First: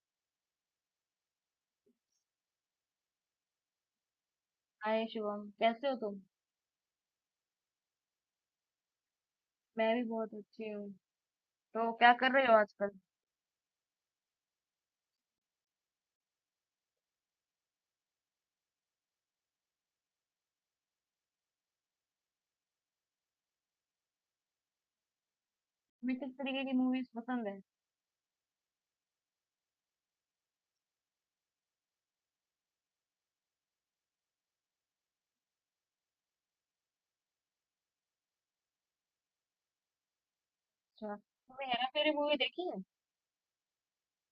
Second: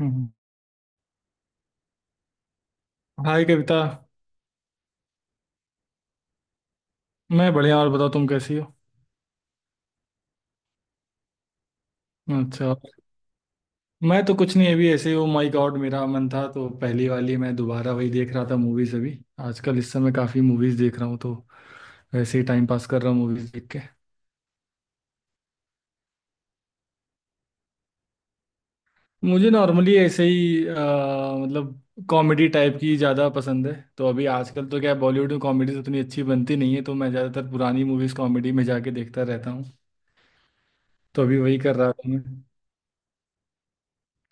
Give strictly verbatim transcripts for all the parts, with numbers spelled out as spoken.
हम्म। Hi Kavita. Hi Shubham, कैसे हो तुम? मैं बढ़िया, और बताओ तुम कैसी हो? मैं भी बहुत अच्छी हूँ। तो क्या कर रहे हो अच्छा। आजकल? मैं तो कुछ नहीं, अभी ऐसे ही वो, माय गॉड, मेरा मन था तो पहली वाली मैं दोबारा वही देख रहा था मूवीज अभी। आजकल इस समय काफी मूवीज देख रहा हूँ, तो वैसे ही टाइम पास कर रहा हूँ मूवीज देख के। तुम्हें किस तरीके की मूवीज पसंद है? मुझे नॉर्मली ऐसे ही अ, मतलब कॉमेडी टाइप की ज़्यादा पसंद है। तो अभी आजकल तो क्या है, बॉलीवुड में कॉमेडीज उतनी अच्छी बनती नहीं है, तो मैं ज़्यादातर पुरानी मूवीज कॉमेडी में जाके देखता रहता हूँ। अच्छा, तो अभी वही तुमने कर हेरा रहा था फेरी मैं। मूवी देखी है?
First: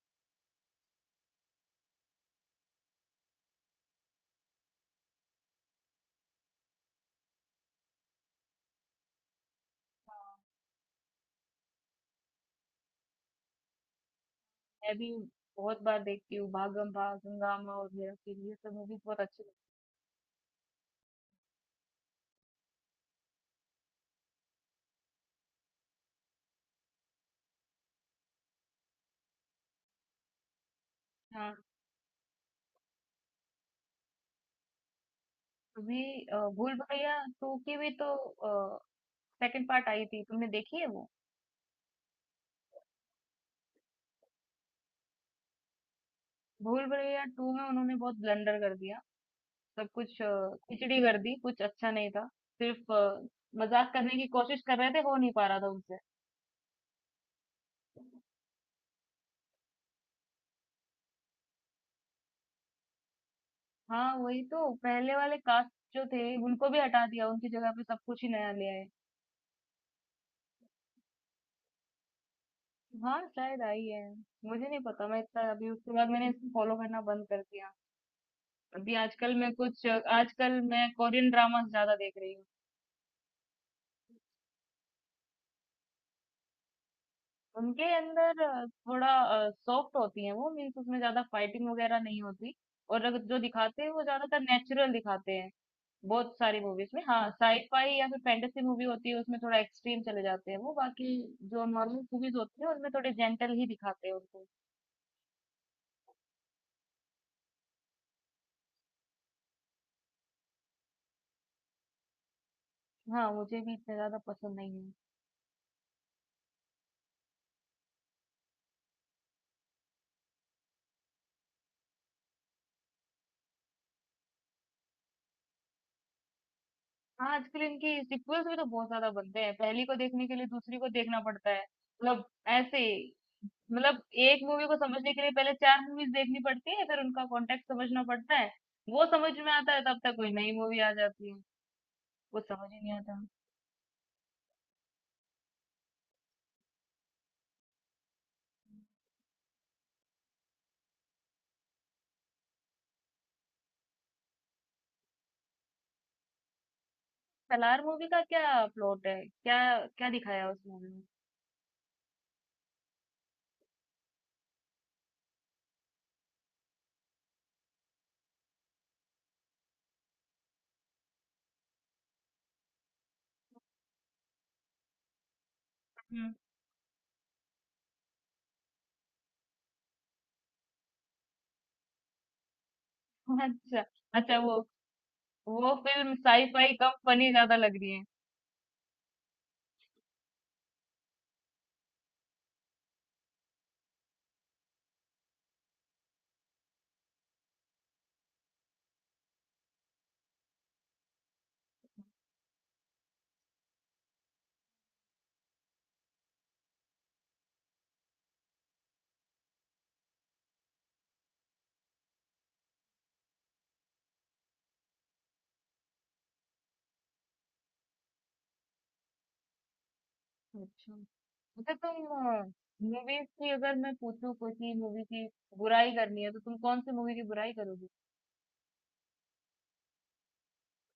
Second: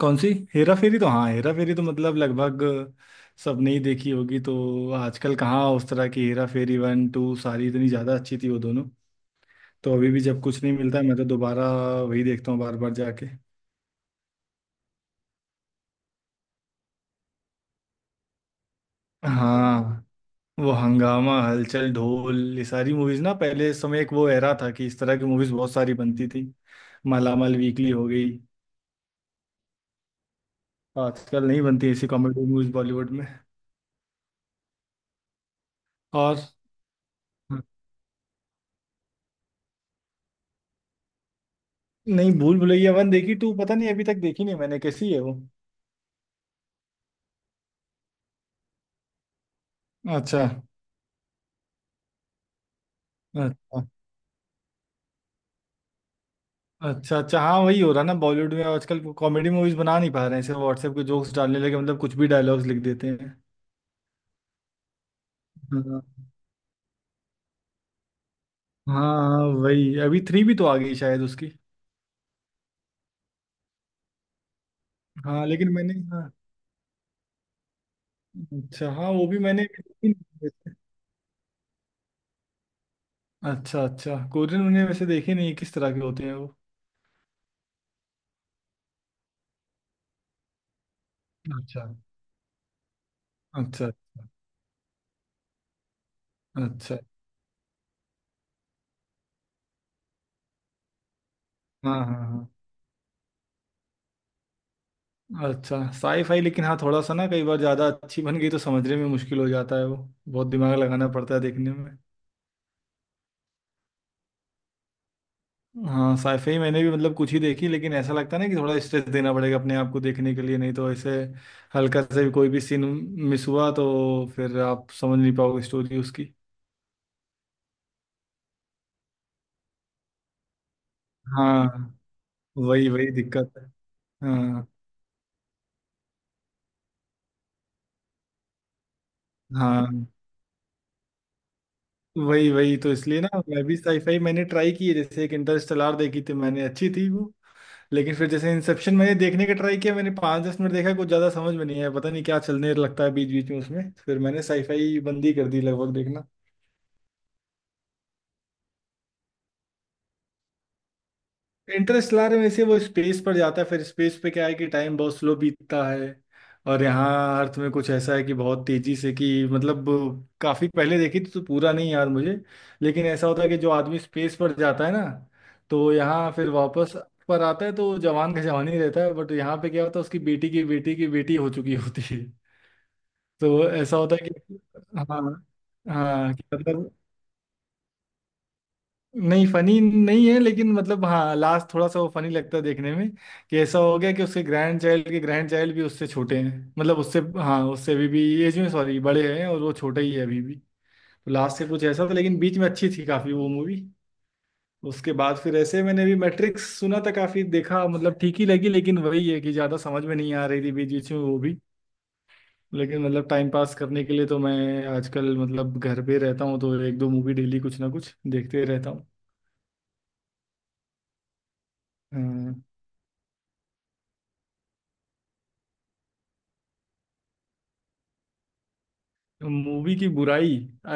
कौन सी? हेरा फेरी? तो हाँ, हेरा फेरी तो मतलब लगभग सबने ही देखी होगी। तो आजकल कहाँ उस तरह की, हेरा फेरी वन टू सारी इतनी ज़्यादा अच्छी थी वो दोनों। तो अभी भी जब कुछ नहीं मिलता है, मैं तो दोबारा वही देखता हूँ बार बार जाके। मैं भी बहुत बार देखती हूँ। भागम भाग, हंगामा और हेरा फेरी, ये सब मूवीज बहुत अच्छी लगती हाँ, वो हंगामा, हलचल, ढोल, ये सारी मूवीज ना, पहले इस समय एक वो एरा था कि इस तरह की मूवीज बहुत सारी बनती थी। मालामाल वीकली हो गई। है। आजकल हाँ, नहीं बनती ऐसी कॉमेडी मूवीज बॉलीवुड में। तुम्हें और अ, भूल भुलैया टू हाँ, की भी तो सेकंड पार्ट आई थी, तुमने देखी है वो? नहीं, भूल भुलैया वन देखी, टू पता नहीं, अभी तक देखी नहीं मैंने, कैसी है वो? भूल भुलैया टू में उन्होंने बहुत ब्लंडर कर दिया। सब कुछ अ, अच्छा। खिचड़ी कर दी, कुछ अच्छा नहीं था। सिर्फ अ, अच्छा। मजाक करने की कोशिश कर रहे थे, हो नहीं पा रहा था उनसे। अच्छा अच्छा, हाँ वही हो रहा ना बॉलीवुड में, आजकल कॉमेडी मूवीज बना नहीं पा रहे हैं, सिर्फ व्हाट्सएप के जोक्स डालने लगे, मतलब कुछ भी डायलॉग्स लिख देते हैं। हाँ, वही तो पहले वाले कास्ट हाँ। जो थे उनको भी हटा दिया, उनकी जगह पे सब कुछ ही नया ले आए। हाँ वही, अभी थ्री भी तो आ गई शायद उसकी। हाँ, शायद आई है। मुझे नहीं पता, मैं इतना हाँ अभी लेकिन उसके मैंने, बाद मैंने हाँ, इसको फॉलो करना बंद कर दिया। अच्छा अभी हाँ वो आजकल भी मैं मैंने कुछ देखी नहीं। आजकल वैसे। मैं कोरियन ड्रामास ज्यादा देख रही हूँ। अच्छा अच्छा, कोरियन मैंने वैसे देखे नहीं, किस तरह के होते हैं वो? उनके अंदर अ, थोड़ा सॉफ्ट होती है वो। मीन्स उसमें ज्यादा फाइटिंग अच्छा वगैरह नहीं होती। और अगर जो दिखाते अच्छा। हैं अच्छा वो ज्यादातर नेचुरल दिखाते हैं। बहुत सारी मूवीज अच्छा। में, हाँ, साईफाई या फिर फैंटेसी मूवी होती है उसमें थोड़ा एक्सट्रीम चले जाते हैं वो। बाकी जो हाँ नॉर्मल मूवीज हाँ। होती है उनमें थोड़े जेंटल ही दिखाते हैं उनको। हाँ अच्छा, साई फाई, लेकिन हाँ थोड़ा सा ना, कई बार ज़्यादा अच्छी बन गई तो समझने में मुश्किल हो जाता है वो, बहुत दिमाग लगाना पड़ता है देखने में। हाँ, मुझे भी इतने ज्यादा पसंद नहीं है। हाँ साइफाई मैंने भी मतलब कुछ ही देखी, लेकिन ऐसा लगता है ना कि थोड़ा स्ट्रेस देना पड़ेगा अपने आप को देखने के लिए, नहीं तो ऐसे हल्का से भी कोई भी सीन मिस हुआ तो फिर आप समझ नहीं पाओगे स्टोरी उसकी। हाँ, आजकल इनकी सीक्वल्स भी तो बहुत ज्यादा बनते हैं, पहली को देखने के लिए दूसरी को देखना पड़ता है। हाँ मतलब ऐसे वही वही ही। दिक्कत है। मतलब एक मूवी हाँ। को समझने के लिए पहले चार मूवीज देखनी पड़ती है, फिर उनका कॉन्टेक्स्ट समझना पड़ता है। वो समझ में आता है तब हाँ तक कोई नई मूवी आ जाती है। कुछ वही समझ वही, ही नहीं तो आता। इसलिए ना मैं भी साईफाई मैंने ट्राई की है, जैसे एक इंटरस्टेलर देखी थी मैंने, अच्छी थी वो। लेकिन फिर जैसे इंसेप्शन मैंने देखने का ट्राई किया, मैंने पाँच दस मिनट देखा कुछ ज़्यादा समझ में नहीं आया, पता नहीं क्या चलने लगता है बीच बीच में उसमें, फिर मैंने साईफाई बंद ही कर दी लगभग देखना। सलार मूवी का क्या प्लॉट है? क्या क्या दिखाया है उस मूवी में? इंटरस्टेलर में से वो स्पेस पर जाता है, फिर स्पेस पे क्या है कि टाइम बहुत स्लो बीतता है, और यहाँ अर्थ में कुछ ऐसा है कि बहुत तेजी से, कि मतलब काफी पहले देखी थी तो पूरा नहीं याद मुझे, लेकिन ऐसा होता है कि जो आदमी स्पेस पर जाता है ना, तो यहाँ हुँ। फिर वापस पर आता है तो जवान का जवान ही रहता है, बट यहाँ पे क्या होता है उसकी बेटी की बेटी की बेटी हो चुकी होती है। तो अच्छा, ऐसा होता है अच्छा, वो कि हाँ। वो फ़िल्म हाँ कि साइ-फाई कम मतलब, फ़नी ज़्यादा लग रही है। नहीं फनी नहीं है, लेकिन मतलब हाँ लास्ट थोड़ा सा वो फनी लगता है देखने में, कि ऐसा हो गया कि उसके ग्रैंड चाइल्ड के ग्रैंड चाइल्ड भी उससे छोटे हैं, मतलब उससे हाँ उससे अभी भी एज में, सॉरी, बड़े हैं और वो छोटे ही है अभी भी। तो लास्ट से कुछ ऐसा था लेकिन बीच में अच्छी थी काफी वो मूवी। उसके बाद फिर ऐसे मैंने भी मैट्रिक्स सुना था काफी, देखा, मतलब ठीक ही लगी, लेकिन वही है कि ज्यादा समझ में नहीं आ रही थी बीच बीच में वो भी। लेकिन मतलब टाइम पास करने के लिए तो मैं आजकल मतलब घर पे रहता हूँ, तो एक दो मूवी डेली कुछ ना कुछ देखते रहता हूँ। अच्छा, अच्छा, तुम हाँ। मूवीज़ की अगर मैं पूछूँ, कोई सी मूवी की बुराई करनी है, तो तुम कौन-सी मूवी की बुराई करोगी? मूवी की बुराई? अ,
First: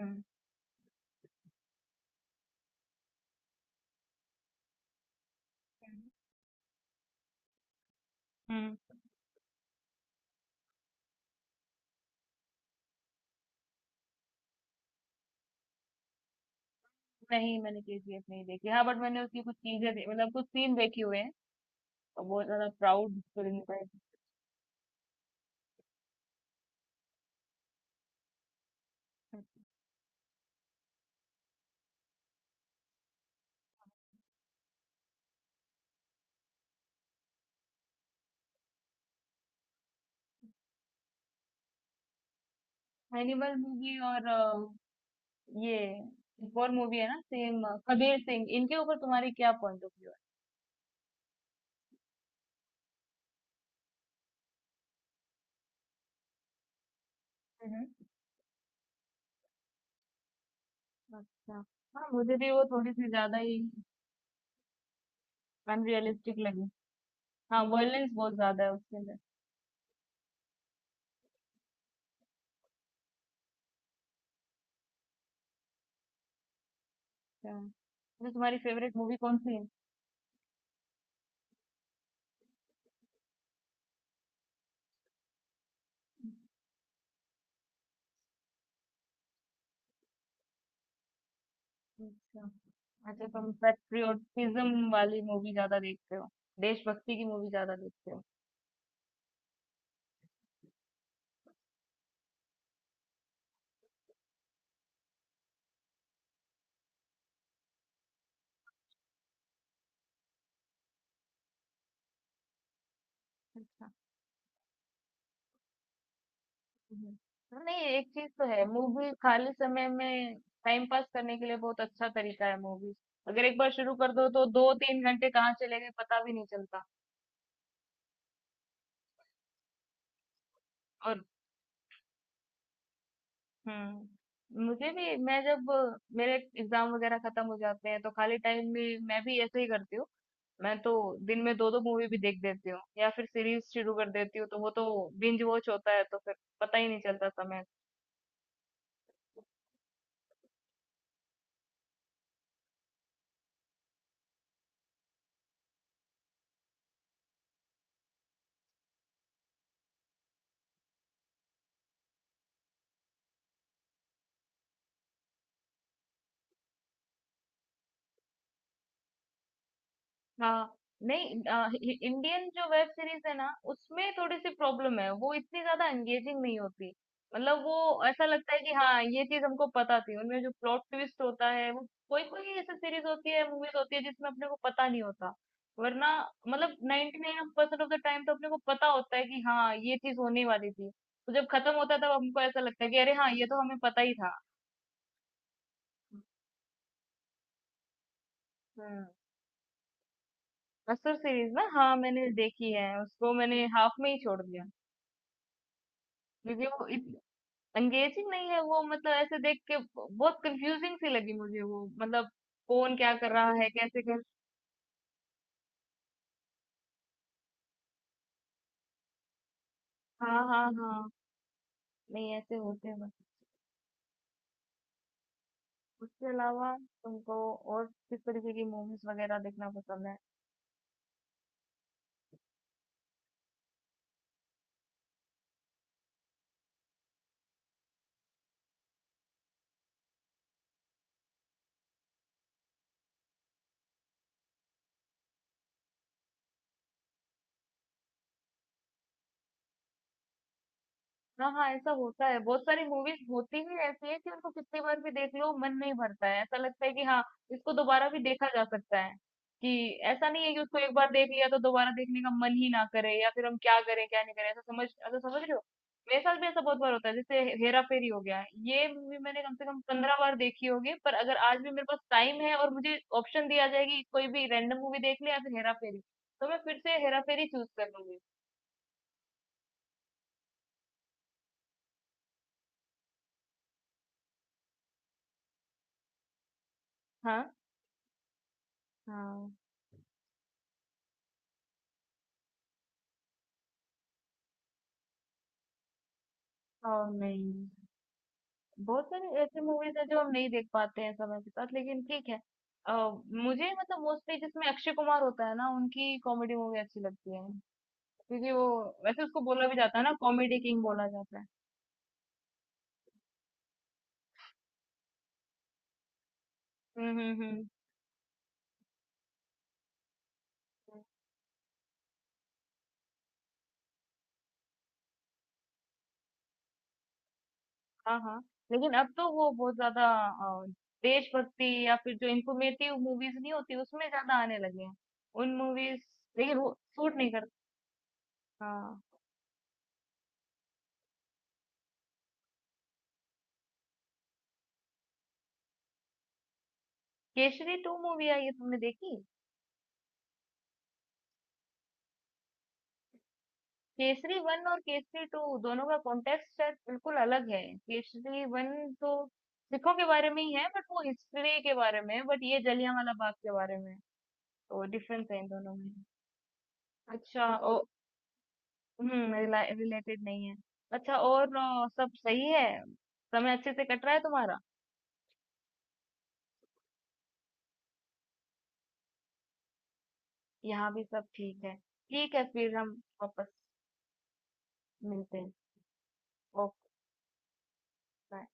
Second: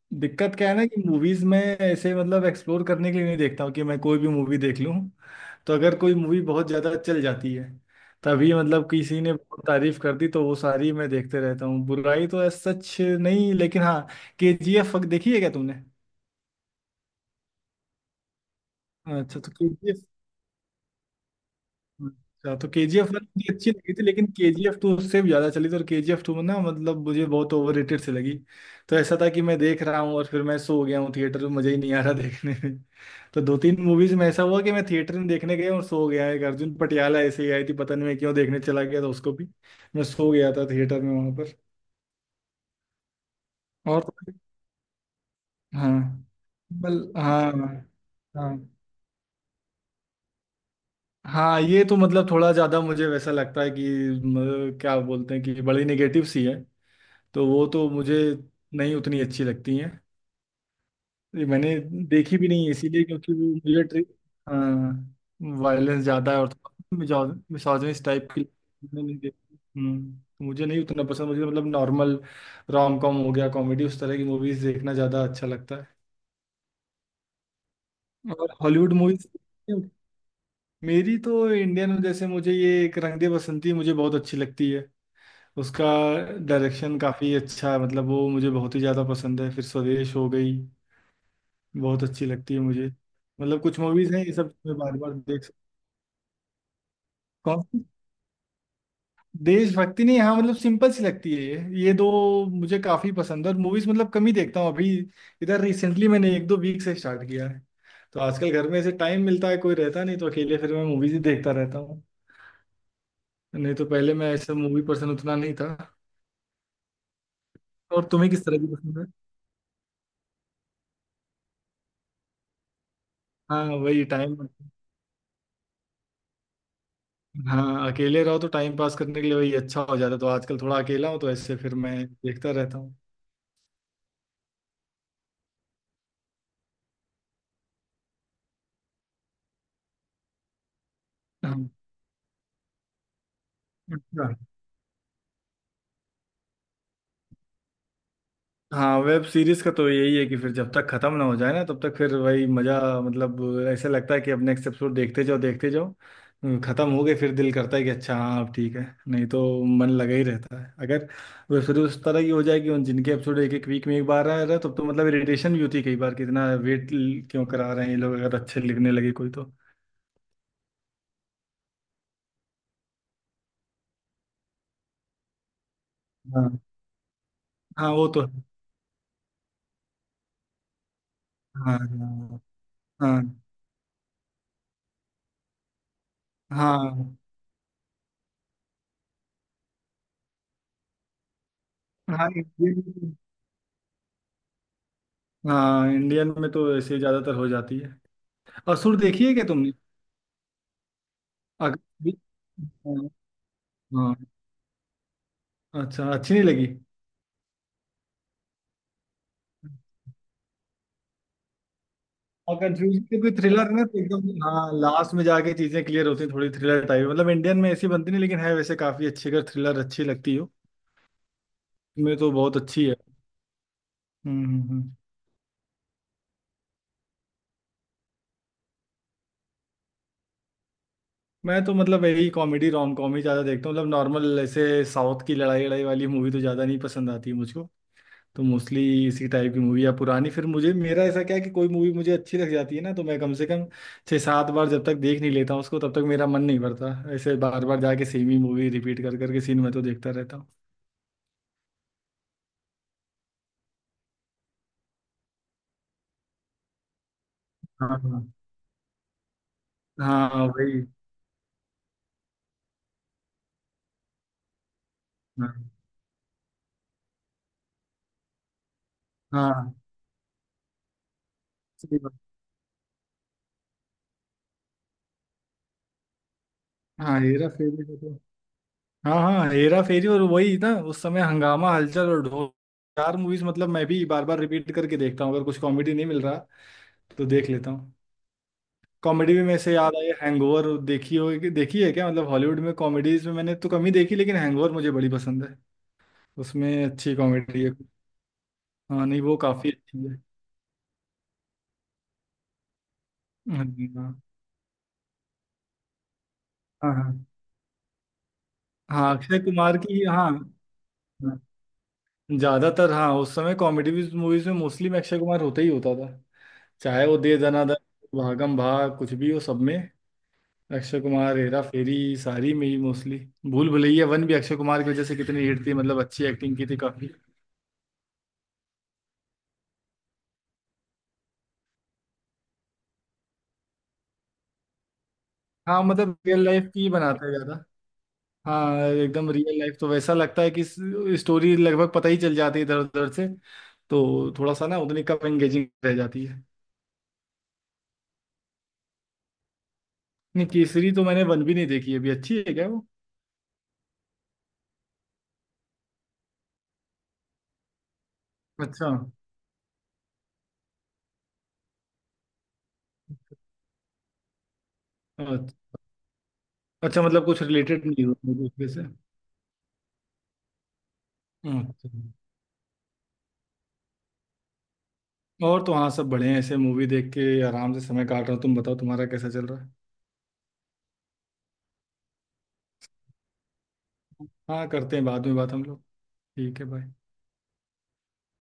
हुँ, दिक्कत क्या है ना कि मूवीज में ऐसे मतलब एक्सप्लोर करने के लिए नहीं देखता हूँ कि मैं कोई भी मूवी देख लूँ, तो अगर कोई मूवी बहुत ज्यादा चल जाती है, तभी मतलब हुँ। किसी ने बहुत तारीफ कर दी तो वो सारी मैं देखते रहता हूँ, बुराई तो ऐसा सच नहीं, लेकिन हाँ, के जी एफ देखी है क्या तुमने? नहीं, मैंने केजीएफ नहीं देखी। हाँ, बट मैंने अच्छा उसकी तो, कुछ चीज़ें दे मतलब कुछ सीन देखे हुए हैं। और बहुत अच्छा ज़्यादा तो के जी एफ प्राउड वन मुझे फ़िल्म अच्छी है। लगी थी, लेकिन के जी एफ टू उससे भी ज्यादा चली थी, और के जी एफ टू में ना मतलब मुझे बहुत ओवर रेटेड सी लगी। तो ऐसा था कि मैं देख रहा हूँ और फिर मैं सो गया हूँ थिएटर में, मजा ही नहीं आ रहा देखने में। तो दो तीन मूवीज में ऐसा हुआ कि मैं थिएटर में देखने गया और सो गया। एक अर्जुन पटियाला ऐसे ही आई थी, पता नहीं मैं क्यों देखने चला गया था उसको भी, मैं सो गया था थिएटर में वहां पर। एनिमल मूवी और और तो- अ, ये हाँ, एक और मूवी बल है ना, हाँ। सेम कबीर सिंह, हाँ। इनके ऊपर तुम्हारी क्या पॉइंट ऑफ व्यू हाँ ये तो मतलब थोड़ा ज्यादा मुझे वैसा लगता है कि म, क्या बोलते हैं कि बड़ी नेगेटिव सी है, तो वो है? तो मुझे नहीं उतनी अच्छी लगती हैं। ये अच्छा, मैंने हाँ, मुझे देखी भी भी वो नहीं है थोड़ी इसीलिए, सी क्योंकि ज्यादा वो ही मुझे ट्रि, हाँ वायलेंस ज़्यादा अनरियलिस्टिक है और लगी। थोड़ा हाँ, मिसोजिनिस्ट वॉयलेंस टाइप बहुत की, ज्यादा है उसके मैंने अंदर। नहीं देखी। हम्म, तो मुझे नहीं उतना पसंद, मुझे मतलब नॉर्मल रोम कॉम हो गया, कॉमेडी, उस तरह की मूवीज़ देखना ज़्यादा अच्छा लगता है। अच्छा, तो और तुम्हारी हॉलीवुड फेवरेट मूवी मूवीज़, कौन सी है? मेरी तो इंडियन जैसे मुझे ये एक रंग दे बसंती मुझे बहुत अच्छी लगती है, उसका डायरेक्शन काफ़ी अच्छा है, मतलब वो मुझे बहुत ही ज़्यादा पसंद है। फिर स्वदेश हो गई, बहुत अच्छी अच्छा, लगती है मुझे। अच्छा, तुम मतलब कुछ मूवीज हैं ये सब मैं पेट्रियोटिज्म बार बार वाली देख मूवी सकता। ज्यादा देखते हो? देशभक्ति की मूवी कौन ज्यादा सी? देखते हो? देशभक्ति नहीं, हाँ मतलब सिंपल सी लगती है ये ये दो मुझे काफी पसंद है, और मूवीज मतलब कम ही देखता हूँ अभी। इधर रिसेंटली मैंने एक दो वीक से स्टार्ट किया है, तो आजकल घर में ऐसे टाइम मिलता है कोई रहता नहीं, तो अकेले फिर मैं मूवीज ही देखता रहता हूँ। नहीं तो अच्छा। पहले मैं ऐसा मूवी पर्सन उतना नहीं था। हम्म। हाँ, नहीं, और एक चीज तुम्हें तो किस तरह है, की पसंद है? मूवी खाली समय में टाइम पास करने के लिए बहुत अच्छा तरीका है मूवी। अगर एक हाँ बार शुरू वही कर दो टाइम, तो दो तीन घंटे कहाँ चले गए पता भी नहीं चलता। हाँ अकेले रहो तो टाइम पास करने के लिए वही अच्छा हो जाता है, तो आजकल थोड़ा अकेला हूँ और तो ऐसे फिर मैं देखता रहता हूँ। हम्म, मुझे भी, मैं जब अ, मेरे एग्जाम वगैरह खत्म हो जाते हैं तो खाली टाइम में मैं भी ऐसे ही करती हूँ। मैं तो दिन में हाँ, दो दो मूवी भी देख देती हूँ या फिर सीरीज शुरू कर अच्छा। देती हूँ, तो वो तो बिंज वॉच होता है, तो फिर पता ही नहीं चलता समय। हाँ वेब सीरीज का तो यही है कि फिर जब तक खत्म ना हो जाए ना तब तक फिर वही मजा, मतलब ऐसे लगता है कि अब नेक्स्ट एपिसोड देखते जाओ देखते जाओ। हम्म, खत्म हो गए फिर दिल करता है कि अच्छा हाँ अब ठीक है, नहीं तो मन लगा ही रहता है। अगर वेब सीरीज उस तरह की हो जाए कि उन जिनके एपिसोड एक एक वीक में एक बार आ रहा है, तब तो मतलब इरिटेशन भी होती है कई बार कि इतना वेट क्यों करा रहे हैं ये लोग, अगर अच्छे लिखने लगे कोई तो। हाँ, नहीं, अ, हि- हि- इंडियन जो वेब सीरीज है ना उसमें थोड़ी सी प्रॉब्लम है, वो इतनी ज्यादा एंगेजिंग नहीं हाँ। होती। मतलब वो हाँ वो तो ऐसा है। लगता है कि हाँ ये चीज हमको पता थी। उनमें जो प्लॉट ट्विस्ट होता है वो, कोई हाँ। कोई ऐसी सीरीज हाँ। होती है, मूवीज होती है जिसमें अपने को पता नहीं होता। वरना, हाँ मतलब हाँ ninety nine percent nine percent of the time तो अपने को पता होता है कि हाँ ये चीज होने वाली थी, तो जब खत्म होता है तब हाँ हमको ऐसा लगता है कि अरे इंडियन, हाँ, ये तो हमें पता ही था। हाँ इंडियन में तो ऐसे ज्यादातर हो जाती है। असुर हम्म। देखी है क्या तुमने? असुर सीरीज ना, अग-, हाँ, मैंने देखी है हाँ। उसको, मैंने हाफ में हाँ, ही छोड़ दिया अच्छा, अच्छी नहीं क्योंकि लगी। वो इत, एंगेजिंग नहीं है वो। मतलब ऐसे देख के ब- बहुत कंफ्यूजिंग सी लगी मुझे वो। मतलब और कौन कंफ्यूजन क्या से कोई कर रहा थ्रिलर है, है ना तो कैसे कर, एकदम, हाँ लास्ट में जाके चीजें क्लियर होती हैं, थोड़ी थ्रिलर टाइप, मतलब इंडियन में ऐसी बनती नहीं, लेकिन है वैसे काफी अच्छी, अगर थ्रिलर अच्छी लगती हाँ, हो। हाँ, हाँ, मैं तो नहीं ऐसे बहुत अच्छी होते है। हैं बस। हम्म हम्म, हम्म। उसके अलावा तुमको और किस तरीके की मूवीज वगैरह देखना पसंद है? मैं तो मतलब यही कॉमेडी रोम कॉम ही ज्यादा देखता हूँ, मतलब नॉर्मल, ऐसे साउथ की लड़ाई लड़ाई वाली मूवी तो ज्यादा नहीं पसंद आती मुझको। तो मोस्टली इसी टाइप की मूवी या पुरानी, फिर मुझे, मेरा ऐसा क्या है कि कोई मूवी मुझे अच्छी लग जाती है ना तो मैं कम से कम छः सात बार जब तक देख नहीं लेता हूँ उसको तब तक मेरा मन नहीं भरता, ऐसे बार बार जाके सेम ही मूवी रिपीट कर करके सीन में तो देखता रहता हूँ। हाँ, हाँ, ऐसा होता है, बहुत सारी मूवीज होती ही ऐसी है कि उनको कितनी बार भी देख लो मन नहीं भरता है, ऐसा लगता है कि हाँ, इसको हाँ दोबारा भी हाँ। देखा जा सकता है, कि ऐसा नहीं हाँ है कि वही। उसको एक बार देख लिया तो दोबारा देखने का मन ही ना करे, या फिर हम क्या करें क्या नहीं करें, ऐसा समझ ऐसा समझ रहे हाँ हो? मेरे साथ भी ऐसा बहुत बार होता है, जैसे हेरा फेरी हो गया, ये मूवी मैंने कम से हाँ, कम पंद्रह बार देखी होगी, पर अगर आज भी मेरे पास सही बात। टाइम है और मुझे ऑप्शन दिया जाए कि कोई भी रैंडम मूवी देख ले या फिर हेरा फेरी, तो मैं फिर से हाँ हेरा फेरी हेरा चूज फेरी कर को तो, लूंगी। हाँ हाँ, हेरा फेरी और वही ना उस समय हंगामा, हलचल और ढोल, चार मूवीज, मतलब मैं भी बार बार रिपीट करके देखता हूँ अगर कुछ कॉमेडी नहीं मिल रहा तो हाँ, देख लेता हूँ। कॉमेडी भी हाँ। मेरे से याद आई, हैंगओवर देखी हो, देखी है क्या? मतलब हॉलीवुड में कॉमेडीज में मैंने तो कम ही देखी, लेकिन हैंगओवर मुझे बड़ी पसंद है, उसमें और अच्छी नहीं, कॉमेडी है। बहुत हाँ, नहीं सारी वो ऐसी काफी मूवीज़ हैं अच्छी है। जो हम नहीं देख पाते हैं समय के साथ, लेकिन ठीक है। अ, हाँ मुझे मतलब मोस्टली जिसमें अक्षय कुमार होता है ना, उनकी कॉमेडी मूवी हाँ। अच्छी हाँ, लगती है। क्योंकि वो, हाँ, वैसे अक्षय उसको बोला भी कुमार जाता है की ना, हाँ। कॉमेडी किंग बोला जाता हाँ, है। ज्यादातर हाँ उस समय कॉमेडी मूवीज में मोस्टली में अक्षय कुमार होता ही होता था, चाहे हुँ, वो हुँ, दे हुँ। दनादन, भागम भाग, कुछ भी हो सब में अक्षय हुँ, कुमार, हेरा फेरी सारी में ही मोस्टली। भूल भुलैया वन भी अक्षय कुमार की वजह से कितनी हिट थी, मतलब अच्छी एक्टिंग की थी काफी। हाँ, हाँ। लेकिन अब तो वो बहुत ज़्यादा अ, देशभक्ति या फिर जो इन्फॉर्मेटिव मूवीज़ नहीं होती उसमें ज़्यादा आने लगे हैं। उन हाँ मूवीज़ मतलब रियल लेकिन लाइफ वो की ही सूट बनाते नहीं हैं करता। ज्यादा। हाँ हाँ। एकदम रियल लाइफ तो वैसा लगता है कि स्टोरी लगभग पता ही चल जाती है इधर उधर से, तो थोड़ा सा ना उतनी कम एंगेजिंग रह जाती है। केसरी टू मूवी आई है, तुमने देखी? नहीं केसरी तो मैंने वन भी नहीं देखी है अभी, अच्छी है क्या वो? केसरी वन और केसरी टू दोनों का कॉन्टेक्स्ट शायद बिल्कुल अलग है। केसरी वन अच्छा। तो सिखों के बारे में ही है, बट वो हिस्ट्री के बारे में है, बट ये जलियांवाला बाग के बारे में है। तो डिफरेंस है इन दोनों अच्छा में। अच्छा, मतलब कुछ अच्छा। ओ, रिलेटेड नहीं हुआ मुझे उसमें से। हम्म, रिलेटेड नहीं है। अच्छा, और अ, अच्छा। सब सही है? समय अच्छे से कट रहा है तुम्हारा? और तो हाँ सब बड़े हैं, ऐसे मूवी देख के आराम से समय काट रहा हूँ। तुम बताओ तुम्हारा कैसा चल रहा है? यहाँ भी सब ठीक है। ठीक है, फिर हम वापस हाँ करते हैं बाद में मिलते हैं। बात हम लोग। ठीक है, ओके, बाय। बाय।